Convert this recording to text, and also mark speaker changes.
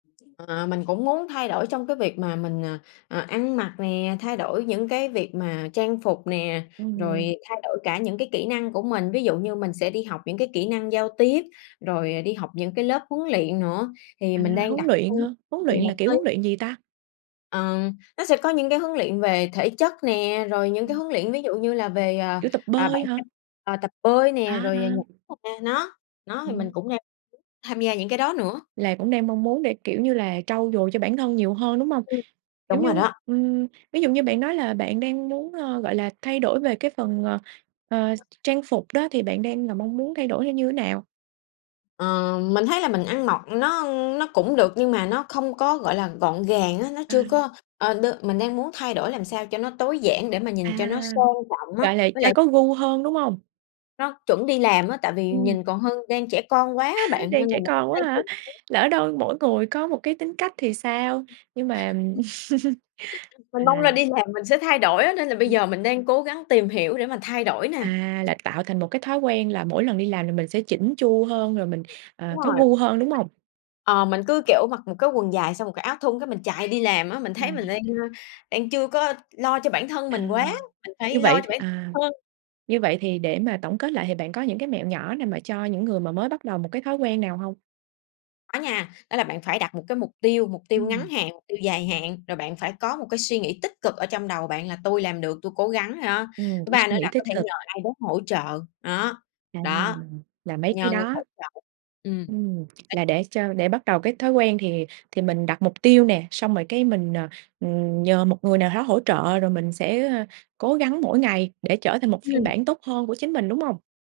Speaker 1: Ờ, mình cũng muốn thay đổi trong cái việc mà mình, à, à, ăn mặc nè, thay đổi những cái việc mà trang phục nè,
Speaker 2: Ừm.
Speaker 1: rồi thay đổi cả những cái kỹ năng của mình, ví dụ như mình sẽ đi học những cái kỹ năng giao tiếp, rồi đi học những cái lớp huấn luyện nữa thì
Speaker 2: À,
Speaker 1: mình đang
Speaker 2: huấn
Speaker 1: đặt
Speaker 2: luyện
Speaker 1: hơi
Speaker 2: hả? Huấn
Speaker 1: nhiều
Speaker 2: luyện là
Speaker 1: mục
Speaker 2: kiểu huấn
Speaker 1: tiêu
Speaker 2: luyện gì ta?
Speaker 1: Ờ, nó sẽ có những cái huấn luyện về thể chất nè, rồi những cái
Speaker 2: Ừm.
Speaker 1: huấn luyện ví dụ như là về, à,
Speaker 2: Kiểu tập
Speaker 1: à, bản
Speaker 2: bơi hả?
Speaker 1: thân ờ, tập bơi nè
Speaker 2: À,
Speaker 1: rồi nh
Speaker 2: à.
Speaker 1: a, nó nó thì mình
Speaker 2: Ừm.
Speaker 1: cũng đang muốn tham gia những cái đó nữa.
Speaker 2: Là cũng đang mong muốn để, kiểu như là, trau dồi cho bản thân nhiều hơn, đúng hông?
Speaker 1: Ừm.
Speaker 2: Kiểu
Speaker 1: Đúng rồi
Speaker 2: như
Speaker 1: đó.
Speaker 2: ừm, ví dụ như bạn nói là bạn đang muốn, ơ, gọi là, thay đổi về cái phần, ờ, ờ, trang phục đó thì bạn đang là mong muốn thay đổi theo như thế nào?
Speaker 1: Ờ, mình thấy là mình ăn mọt nó nó cũng được nhưng mà nó không có, gọi là, gọn gàng á, nó
Speaker 2: À.
Speaker 1: chưa có ờ, được mình đang muốn thay đổi làm sao cho nó tối giản để mà
Speaker 2: À,
Speaker 1: nhìn cho nó sang trọng á,
Speaker 2: gọi là
Speaker 1: với
Speaker 2: cho
Speaker 1: lại
Speaker 2: có gu hơn, đúng hông?
Speaker 1: nó chuẩn đi làm á, tại vì
Speaker 2: Ừm.
Speaker 1: nhìn còn hơn đang trẻ con quá á bạn,
Speaker 2: Đang
Speaker 1: nên là
Speaker 2: trẻ
Speaker 1: mình cũng
Speaker 2: con quá
Speaker 1: đang
Speaker 2: hả?
Speaker 1: tìm
Speaker 2: Lỡ
Speaker 1: kiếm
Speaker 2: đâu mỗi người có một cái tính cách thì sao? Nhưng mà À.
Speaker 1: Mình mong là đi làm mình sẽ thay đổi á, nên là bây
Speaker 2: Ừm.
Speaker 1: giờ mình đang cố gắng tìm hiểu để mà thay đổi nè.
Speaker 2: À, là tạo thành một cái thói quen là mỗi lần đi làm là mình sẽ chỉn chu hơn, rồi mình,
Speaker 1: Ừm.
Speaker 2: ờ,
Speaker 1: Đúng
Speaker 2: có
Speaker 1: rồi.
Speaker 2: gu hơn, đúng
Speaker 1: [unintelligible]
Speaker 2: hông?
Speaker 1: Ờ, mình cứ kiểu mặc một cái quần dài xong một cái áo thun cái mình chạy đi làm á, mình thấy mình
Speaker 2: À.
Speaker 1: đang, ơ, đang chưa có lo cho bản thân
Speaker 2: À.
Speaker 1: mình quá, mình
Speaker 2: Như
Speaker 1: phải
Speaker 2: vậy
Speaker 1: lo cho
Speaker 2: thì
Speaker 1: bản
Speaker 2: à,
Speaker 1: hơn.
Speaker 2: như vậy thì để mà tổng kết lại thì bạn có những cái mẹo nhỏ nào mà cho những người mà mới bắt đầu một cái thói quen nào hông?
Speaker 1: Có nha. Đó là bạn phải đặt một cái mục tiêu, mục tiêu ngắn
Speaker 2: Ừm.
Speaker 1: hạn, mục tiêu dài hạn, rồi bạn phải có một cái suy nghĩ tích cực ở trong đầu bạn là tui làm được, tui cố gắng đó,
Speaker 2: Ừm,
Speaker 1: thứ
Speaker 2: để
Speaker 1: ba
Speaker 2: suy
Speaker 1: nữa
Speaker 2: nghĩ
Speaker 1: là
Speaker 2: tích
Speaker 1: có thể
Speaker 2: cực.
Speaker 1: nhờ ai đó hỗ trợ, đó,
Speaker 2: À,
Speaker 1: đó,
Speaker 2: là mấy cái
Speaker 1: nhờ người
Speaker 2: đó.
Speaker 1: hỗ trợ. Ừm,
Speaker 2: Ừm,
Speaker 1: đấy
Speaker 2: là để cho để bắt đầu cái thói quen thì thì mình đặt mục tiêu nè, xong rồi cái mình, ờ, ừm, nhờ một người nào đó hỗ trợ rồi mình sẽ cố gắng mỗi ngày để trở thành một phiên
Speaker 1: Ừm.
Speaker 2: bản tốt hơn của chính mình, đúng hông?